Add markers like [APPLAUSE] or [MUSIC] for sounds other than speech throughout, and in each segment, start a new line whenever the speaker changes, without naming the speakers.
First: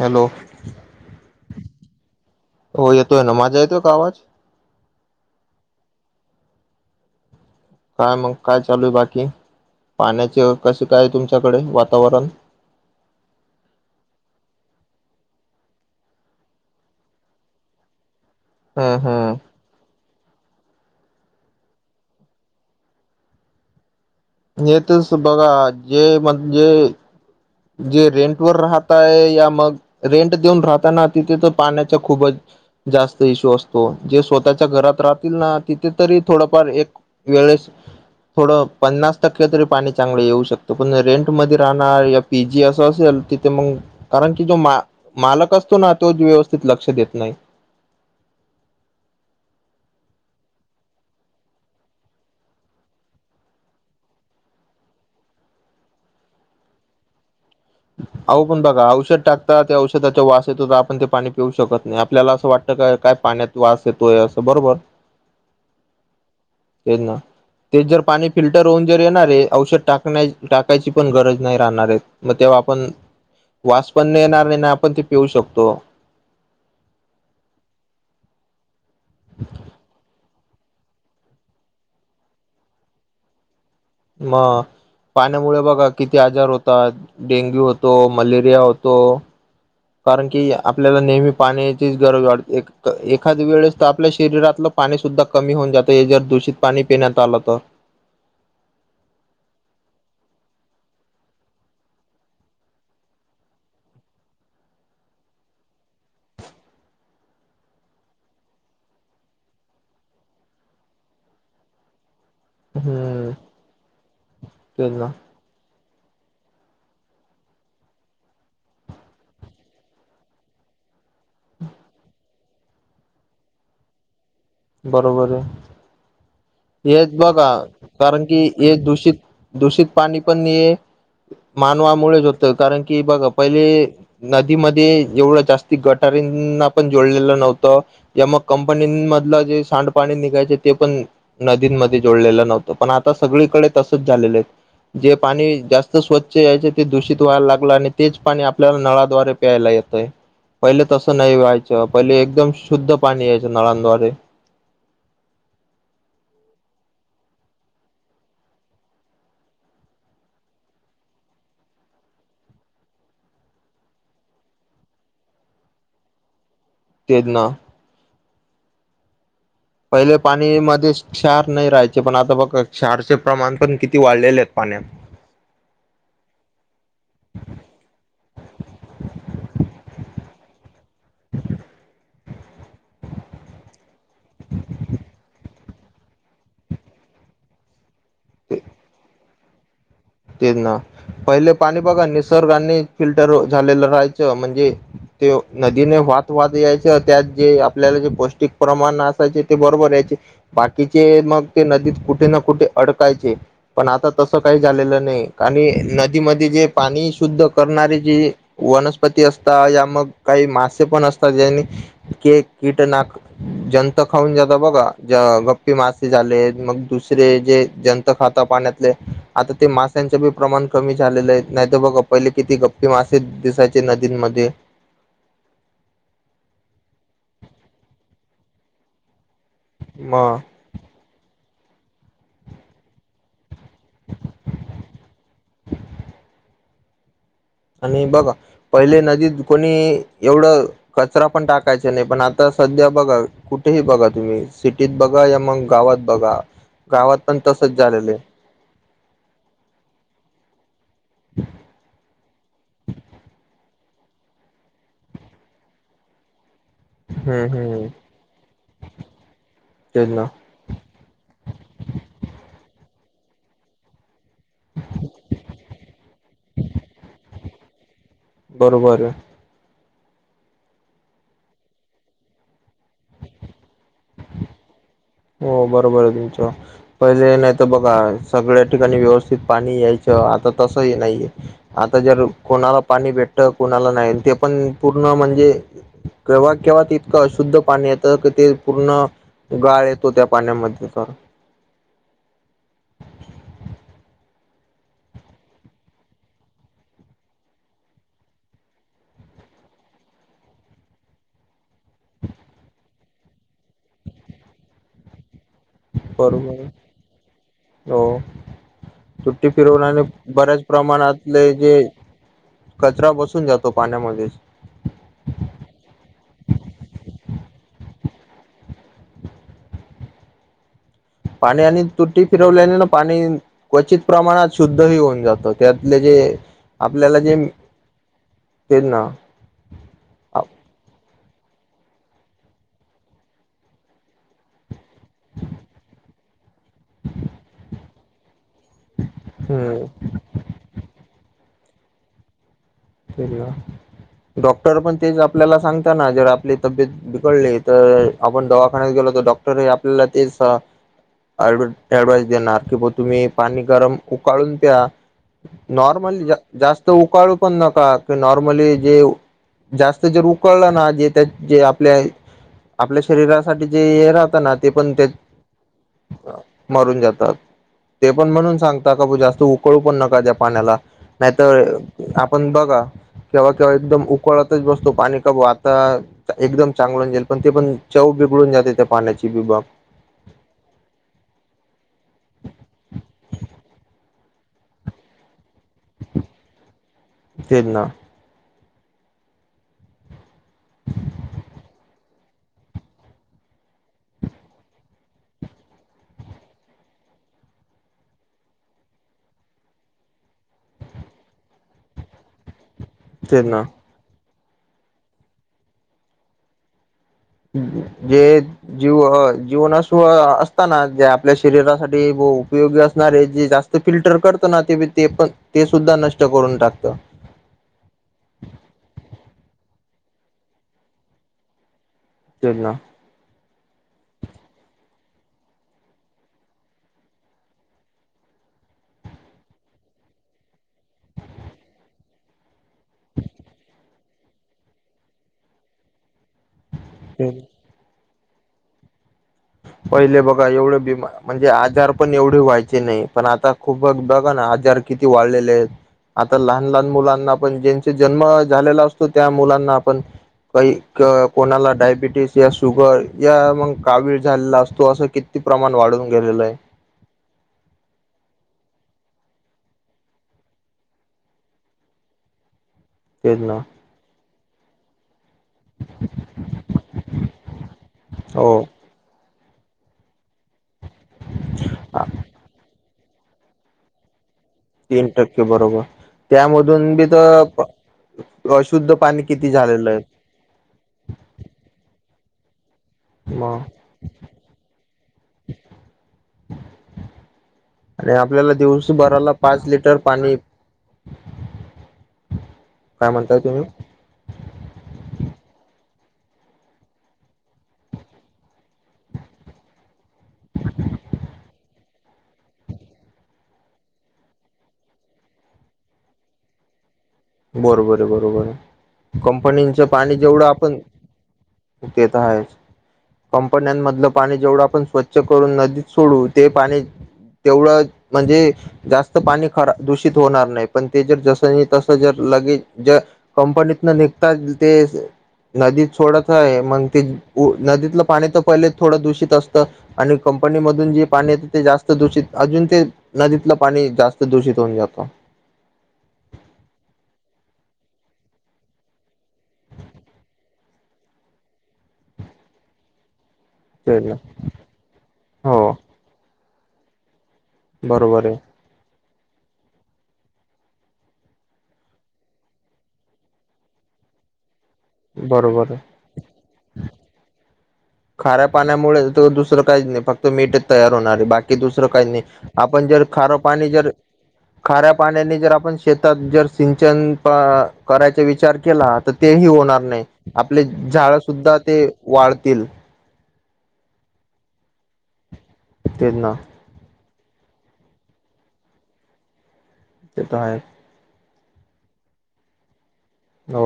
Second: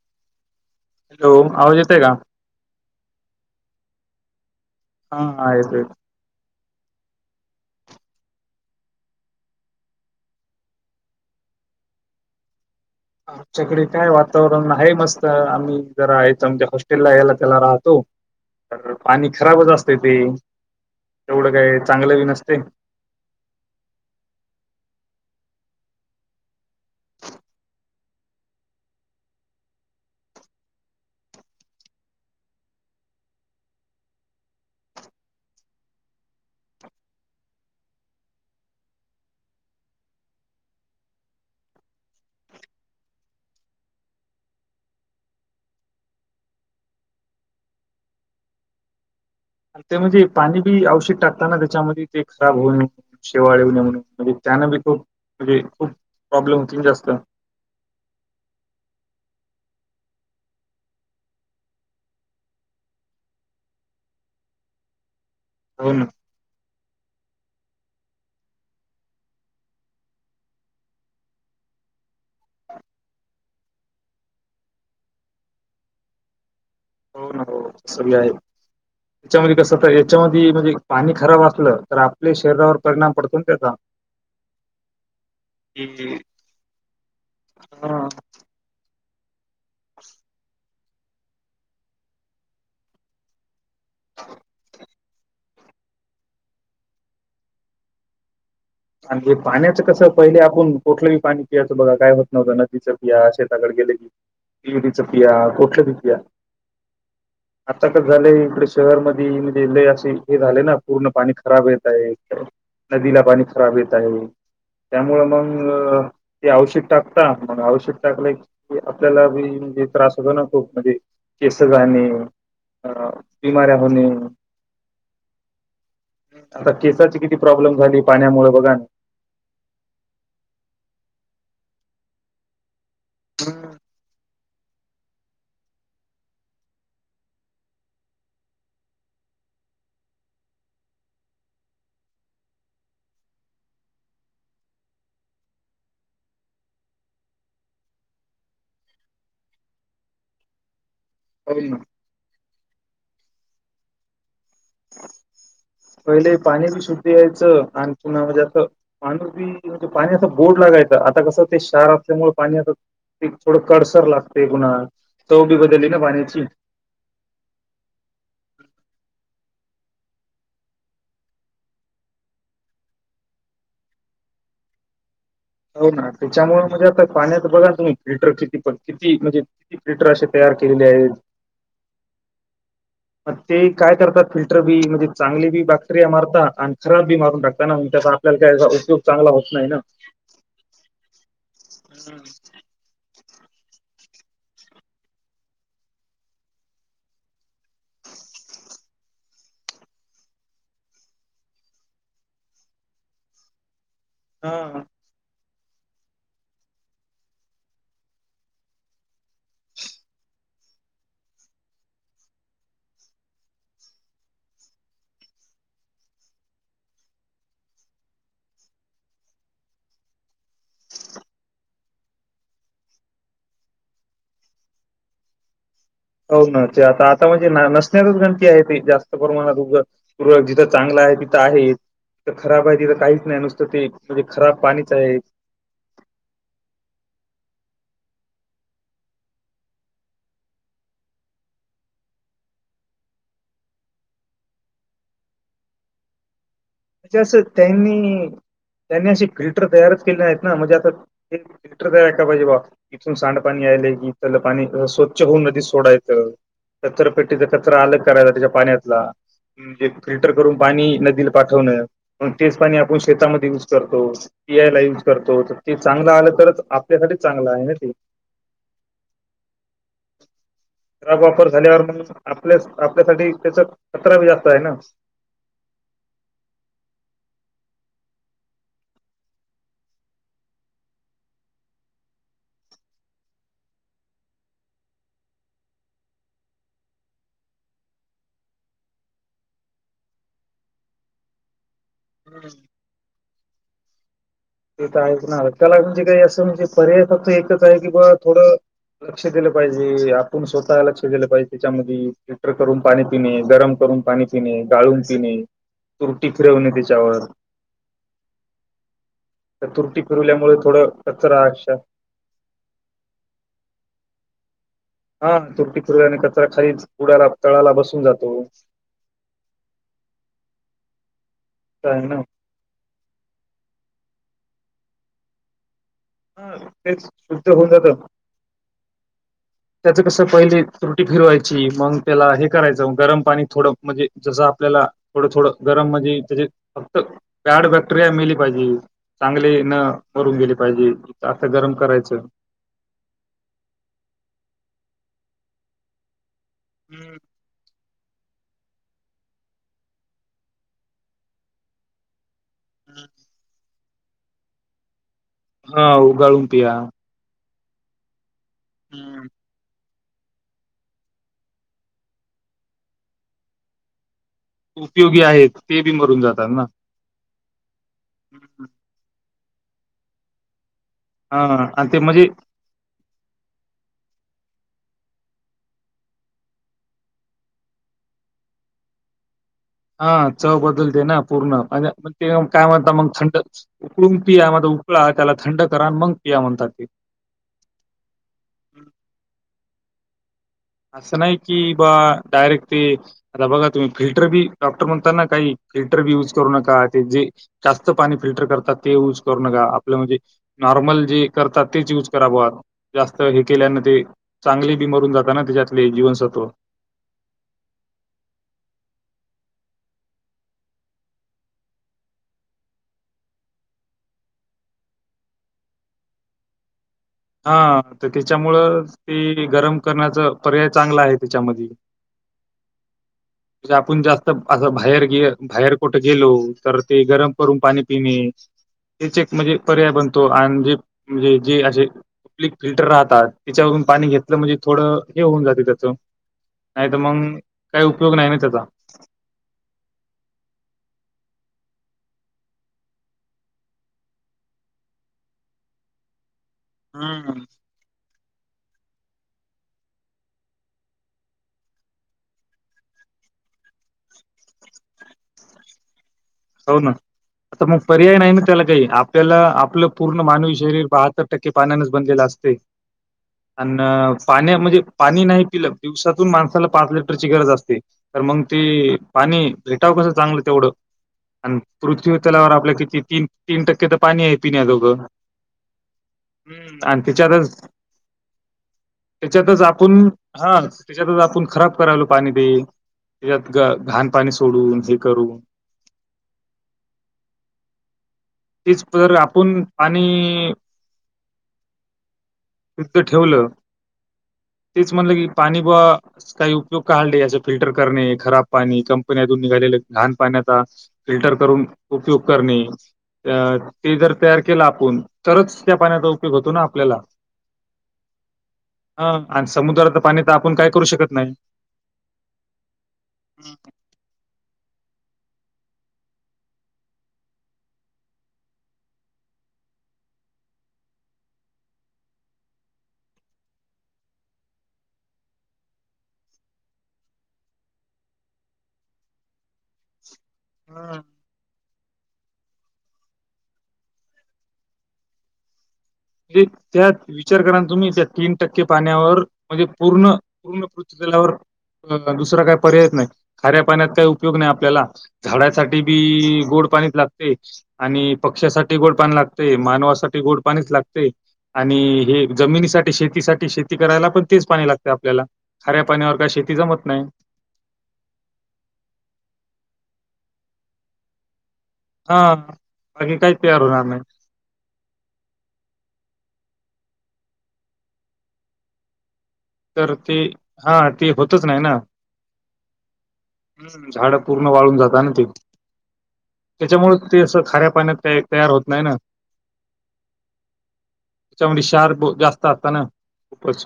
Hello
hello आवाज येते का
हो येतोय न माजा येतो का आवाज
हा आयतयत
काय मग काय चालू आहे बाकी पाण्याचे कसे काय तुमच्याकडे वातावरण
आमच्याकडे काय वातावरण आहे मस्त आम्ही जरा याच म्हणजे हॉस्टेलला यायला त्याला राहतो तर
हम्म
पाणी
हम्म
खराबच असते ते तेवढं काय चांगलं बी नसते
येतच बघा जे म्हणजे जे रेंट वर राहतय या मग रेंट देऊन राहताना तिथे तर पाण्याच्या खूपच जास्त इशू असतो जे स्वतःच्या घरात राहतील ना तिथे तरी थोडफार एक वे थोड पन्नास टक्के तरी पाणी चांगलं येऊ शकतं पण रेंट म राहणार पी जी असं असेल तिथे मग कारण की जो मा मालक असतो ना तो व्यवस्थित लक्ष देत नाही
ते म्हणजे पाणी बी अवशक टाकताना त्याच्यामध्ये ते खराब होऊ न म्हण शेवाळ येऊ ने म्हणून म्हणजे त्यान बी खूप म्हणजे खूप प्रॉब्लेम होती जास्त
हम अहो पण बघा औषध टाकता त्या औषधाच्या वास येतो तर आपण ते पाणी पिऊ शकत नाही आपल्याला असं वाटतं काय काय पाण्यात वास येतोय असं बरोबर
हो ना
ये ना ते जर पाणी फिल्टर होऊन जर येणारे औषध टाकण्या टाकायची पण गरज नाही राहणारे मग ते आपण वास पण येणार नाही ना आपण ते पिऊ शकतो
हो ना हो सग आहे त्याच्यामध्ये कस तर याच्यामध्ये म्हणजे पाणी खराब असलं तर आपल्या शरीरावर परिणाम पडतो ना त्याचा
म पाण्यामुळे बघा
कि
किती आजार होतात डेंग्यू होतो
हा
मलेरिया होतो कारण की आपल्याला नेहमी पाण्याचीच गरज वाटते एखाद वेळेस तर आपल्या शरीरातलं पाणी सुद्धा कमी होऊन जात हे जर दूषित पाणी पिण्यात आलं तर
आणि हे पाण्याचं कस पहिले आपण कुठलंही पाणी पियायचं बघा काय होत नव्हतं नदीचं पिया शेताकड ग चपिया पक्ष दीतया आता कस झालंय इकडे शहर म लय असे हे झाले ना पूर्ण पाणी खराब येत आहे नदीला
हम्म
पाणी खराब येत आहे
तेच ना
त्यामुळे मग ते औषध टाकता मग औषक टाकलं क आपल्यालाी म्हणजे त्रास होतो ना खूप म्हणजे केस जाणे अ बिमाऱ्या होणे
बरोबर आहे
आता
हेच
केसाची किती
बघा
प्रॉब्लेम झाली
कारण की
पाण्यामुळे बघा
हे
ना.
दूषित दूषित पाणी पण मानवामुळेच होतं कारण कि बघा पहिले
हम्म,
नदीमध्ये एवढं जास्ती गटारना पण जोडलेलं नव्हतं या मग कंपनीमध्ये जे सांड पाणी निघायचे ते पण नदीमध्ये जोडलेलं नव्हतं पण आता सगळीकडे तसच झा ब जे पाणी जास्त स्वच्छ यायचे ते दूषित व्हायला लागलं आणि तेच पाणी आपल्याला नळाद्वारे प्यायला लागल य पहिले तसं नाही
हो ना.
व्हायचं पहिले एकदम शुद्ध पाणी यायचं नळांद््वारे
पहिले पाणी बी शुद्ध यायचं आणि पुन म्हणजे आ माणू बी म्हणजे पाण्या बोर्ड लागाय आता क एक थोडं कडसर लागते पुन्हा चव बी बदली ना पाण्याची
तेजना पहिले पाणी मध्ये क्षार नाही राहायचे पण आता बघ क्षारचे प्रमाण पण किती वाढलेले आहेत पाणी न्यात
हो ना त्याच्यामुमुळे म्हणजे आता पाण्यातच बदल होईल फिल्टर किती पण किती म्हणजे किती फिल्टर असे तयार केलेली आहे
[UNINTELLIGIBLE]
मग ते काय करतात फिल्टर बी म्हणजे चांगली बी बॅक्टेरिया मारतात आणि खराब बी मारून टाकताना म्ह त्या आपला का याचा उपयोग चांगला होत नाही ना
तेच ना पहिले पाणी बघा निसर्गाने फिल्टर झालेलं राहायचं म्हणजे ते नदीने वात वाात यायच त्यात जे आपल्याला जे पौष्टिक प्रमाण असायचे ते बरोबर याय बाकीचे मग ते नदीत कुठे ना कुठे अडकायचे पण आता तसं काही
हा
झालेलं नाही आणि नदीमध्ये जे पाणी शुद्ध करणारे जे वनस्पती असतात या मग काही मासे पण असतात ज्यांनी केक कीटनाक जंत खाऊन जात बघा गप्पी मासे झाले मग दुसर जे जंत खात पाण्यातले आता ते मा प्रमाण कमी झालेलं आहे नाही तर बघा पहिले किती गप्पी मासे दिसायचे नदींमध्ये [INAUDIBLE]
हो ना ते आता आता म्हणजे नसणारच गणती आहे ती जास्त
मग
जिथं चांगलं आहे आहे खराब आहे तथ काहीच नाही नुसतं ते म्हणजे खराब पाणीच आहे
[INAUDIBLE] आणि बघ पहिले नदीत कोणी एवढं कचरा पण टाकायचा नाही पण आता स ्या बघा कुठेही बघा तुम्ही सिटीत बघा या मग गावात बघा गावात
म्हणजे
पण
असं
तसच झालेले आहे
त्यांनी त्यांनी असे फिल्टर तयारच केले नाही आहेत ना म्हणजे आता ते फिल्टर तयार का पाहिजे बा इथून सांडपाणी आहे क त्या पाणी स्वच्छ होऊन न सोडायचं कचरा पेट्टीचा
हम्म
कचरा
हम्म
अलग करायचा त्याच्या पाण्यातला म्हणजे
तेच ना
फिल्टर करून पाणी नदीला पा ग तेच पाणी आपण शेतामध्ये युज करतो पी आय ला युज करतो ते चांगलं आलं तरच आपल्यासाठीच चांगलं आहे ना ते
बरोबर
खराब वापर झाल्यावर म्हणून आपल्या आपल्यासाठी त्याचा कचरा जास्त आहे ना
हो बरोबर आहे तुमच पहिले नाही तर बघा सगळ्या ठिकाणी व्यवस्थित पाणी यायच आता तसही नाही आता जर कोणाला पाणी भेटत कोणाला नाही ते पण पूर्ण म्हणजे केव्हा केव्हा ततकं अशुद्ध पाणी येत क ते पूर्ण गाळ येत तो त्या पाण्यामध्ये तर
ब ते तर ऐकणार त्याला म्हणजे काही असं म्हणजे पर्याय फक्त एकच आहे की बा थोडं लक्ष दिलं पाहिजे आपण स्वतः लक्ष दिलं पाहिजे त्याच्यामध्ये फिल्टर करून पाणी पिणे गरम कर करून पाणी पिणे गाळून पिणे तूरुटी
बरोबर आहे.
फिरवून तच्यावर
फिरोनाने बऱ्याच प्रमाणातले जे कचरा बसून जातो पाण्यामध्ये
हा तुरटी फिरल्याने हो
पाणी आणि तुटी फिरवल्याने ना पाणी क्वचित प्रमाणात शुद्ध ह होऊन जातं त्यात आपले जे
हा तेच
आपल्याला जे
शुद्ध होऊन जातं
ते ना
त्याचं कसं पहिली त्रुटि फिरवायची मग त्याला हे करायचं गरम पाणी थोड म्हणजे जस आपल्याला थोडं थोडं गरम म्हण त्या फक्त बॅड फॅक्टरी मेली पाहिजे चांगले न
हम्म
करून गेले पाहिजे आता गरम करायचं
डॉक्टर पण तेच आपल्याला सांगतना जर आपली तब्येत
हम्म
बिघडली तर आपण दवाखान्यात गेलो तर डॉक्टर आपल्याला ते ऍडवाइस देणार क ब
हम्म
तुम्ही पाणी गरम उकाळून प्या
हा
नॉर्मल
उगाळून पिया
जास्त उकाळून नॉर्मली
हम्म.
जेत जे उकळलं ना जे जे आपल्या आपल्या शरीरासाठी जे राह ते पण ते
उपयोगी आहेत ते बी मरून जातात ना
मारून जातात ते पण म्हणून
हम्म.
सांगता का बू जास्त उकळू पण नका त्या पाण्याला
हा
नाहीतर
आणि ते म्हणजे
आपण बघा केव्हा केव्हा एकदम कळातच बसतो पाणी काबू आता एकदम चांगलं जाईल पण ते पण चव बिघडून जाते त्या पाण्याची बि बाब
हा चव बदलते ना पूर्ण ते काय म्हणता मग थंड उकळून पिया म चकला त्याला थंड करा मग पिया म्हणतात ते
तेल ना
हम् असं नाही की बा डायरेक्ट ते आता बघा तुम्ही फिल्टर बी डॉक्टर म्हणता ना काही फिल्टर बी यूज करू नका ते जे जास्त पाणी फिल्टर करतात ते यऊज करू नका आपलं म्हणजे नॉर्मल जे करतात तेच युज करात जास्त हे
तेच ना
केल्यान ते चांगले बी मरून जाताना त्याच्यातले जीवनसत्व
जे जीव जीवनास असताना ज आपल्या शरीरासाठी उपयोगी असणारे जे जास्त फिल्टर करतो ना ते ते पण ते सुद्धा नष्ट करून टाकत
हा तर त्याच्यामुळं ते गरम करण्याचा पर्याय चांगला आहे त्याच्यामध्ये
च ना
म्हे आपण जास्त असं बाहेर गे बाहेर कुठे गेलो तर ते गरम करून पाणी पिणे तेच एक म्हणजे पर्याय बनतो आणि जे म्हणजे जे असे आप्लिक फिल्टर राहतात त्याच्यावरून पाणी घेतलं म्हणजे थोडं हे होऊन जाते त्याच नाही तर मग
तेच
काही उपयोग नाही ना त्याचा
पहिले बघा एवढे बी म्हणजे आजार पण एवढे व्हायचे नाही पण आता खूप बघा ना क वा आ ल ल
हम्म.
मुलांनाण ज जन्म झालेला असतो त्या मुलांना आपण काही कोणाला डायबिटीस या शुगर या मग कावीळ झा असतो असं किती प्रमाण वाढून गेलेलं आहे
हो ना आता मग पर्याय नाही मला का आपल्याला आपलं पूर्ण मानवी शरीर बहात्तर टक्के पानानच बनलेलं असते
ते
पाण्या म्हणजे पाणी नाही पिलं दिवसातून माणसाला पाच लिटरची गरज असते तर मग
हो
ते पाणी भेटावं कसं चांगलं तेवढं आणि पृथ्वी तलावर आपल्या किती तीन तीन टक्के तर पाणी आहे पिण्या जोग
तीन टक्के बरोबर
हम्
त्यामधून
आणि
बी
त्यांच्यावरच
तर अशुद्ध पाणी किती
त्याच्यातच
झालेलं
आपण
आहे
हा त्याच्यातच आपण खराब करायलो पाणी
मग
त्याच्यात घाण पाणी सोडून हे करून
[INAUDIBLE] आणि आपल्याला
तेच जर
दिवसभराला
आपण
पाच लिटर पाणी
युद्ध
काय म्हणताय
ठेवलं
तुम्ही
तेच म्हणलं की पाणी काही उपयोग का या फिल्टर करणे खराब पाणी कंपनीतून निघालेले घाण पाण्याचा फिल्टर करून उपयोग करणे ते जर तयार केलं आपण तरच त्या पाण्या उपयोग होतो ना आपल्याला
बरोबर आहे बरोबर
ह
आहे
आणि
कंपनीचं
समुद्राचं
पाणी
तर
जेवढं
काय
आपण
करू शकत नाही.
ते तर आहेच कंपन्यांमधलं पाणी जेवढं आपण स्वच्छ करून नदीत सोडू ते पाणी तेवढं म्हणजे जास्त पाणी दूषित होणार नाही पण ते जर जसं त र लगेच कंपनीतन निघतात ते नदी थोडच आहे मग ते नदीतलं पाणी तर पहिले थोडं दूषित असतं आणि कंपनी मधून
हम्म.
जे पाणी येतं ते जास्त दूषित अजून ते नदीतलं पाणी जास्त दूषित होऊन जातं.
म्हण त्यात विचार करा तुम्ही त्या तीन टक्के पाण्यावर म्हणजे पूर्ण पूर्ण पृथ्वी दुसरा काय पर्यायच नाही खाऱ्या पाण्यात काही उपयोग नाही आपल्याला
हो
झाडासाठी बी गोड पाणीच लागतं. आणि
बरोबर आहे
पक्ष्यासाठी गोड पाणी लागते मानवासाठी गोड पाणीच लागते. आणि हे जमिनीसाठी शेतीसाठी शेती करायला पण तेच पाणी लागत आपल्याला
बरोबर आहे.
खाऱ्या पाण्यावर काय शेती जमत नाही.
खाऱ्या पाण्यामुळे तर दुसरं काहीच नाही फक्त मीठच तयार होणार आहे बाकी की दुसरं काही नाही
हा
आपण जर
बाकी
खारं
काहीच तयार
पाणी
होणार
जर
नाही.
खाऱ्या पाण्याने जर आपण शेतात जर सिंचन करायचा विचार केला. तर ते ह होणार
तर
नाही
ते
आपले
हा ते
झाडं
होतच
सुद्धा
नाही ना.
ते वाळतील.
हम्म झाडं पूर्ण वाळून जाता ना ते
तेच नां.
त्याच्यामुळे ते असं खाऱ्या पाण्यात काय तयार होत नाही ना.
तेेच तर आहेच.
त्याच्याव क्षार जास्त आसता ना.
हो.
खूपच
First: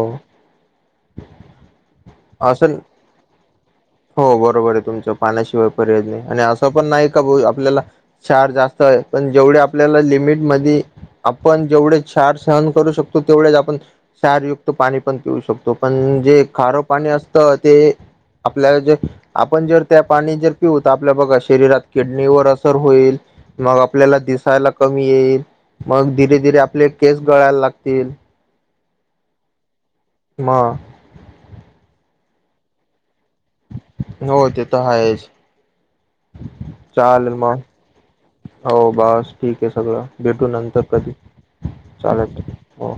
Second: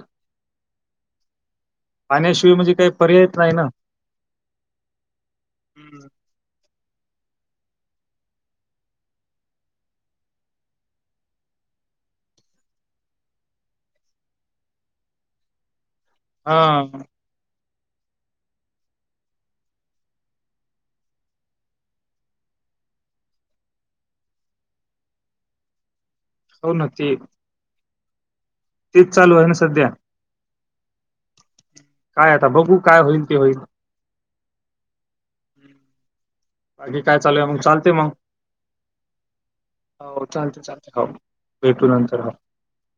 पाण्याशिय म्हणजे
असं
काही पर्यायच नाही ना.
हो बरोबरे तुमचं पाण्याशिवाय पर्यायच
हम्म.
नाही आणि असं पण नाही का भो आपल्याला क्षार जास्त आहे पण जेवढ्या आपल्याला लिमिट मधी आपण जेवढेच क्षार सहन करू शकतो तेवढेचंआपण क्षारयुक्त पाणी पण पिऊ शकतो. पण जे
हा
खारं पाणी असतं ते. आपल्या जे आपण जर त्या पाणी जर पिऊ त आपल्या बघा शरीरात किडनीवर असर होईल. मग आपल्याला दिसायला कमी येईल मग धी धीरे धीरे
हो ना
आपले
ते
केस गळायला लागतील.
तेच चालूये ना सध्या.
म.
काय आता बघू काय होईल ते होईल.
हो ते तर आहेच.
हम्म. बाकी काय चालूय मग चालते मग.
हो बस ठीके सगळं
हो
भेटू
चालते
नंतर
चालते. हो
कधी.
भेटू नंतर हो.
चालेल हो.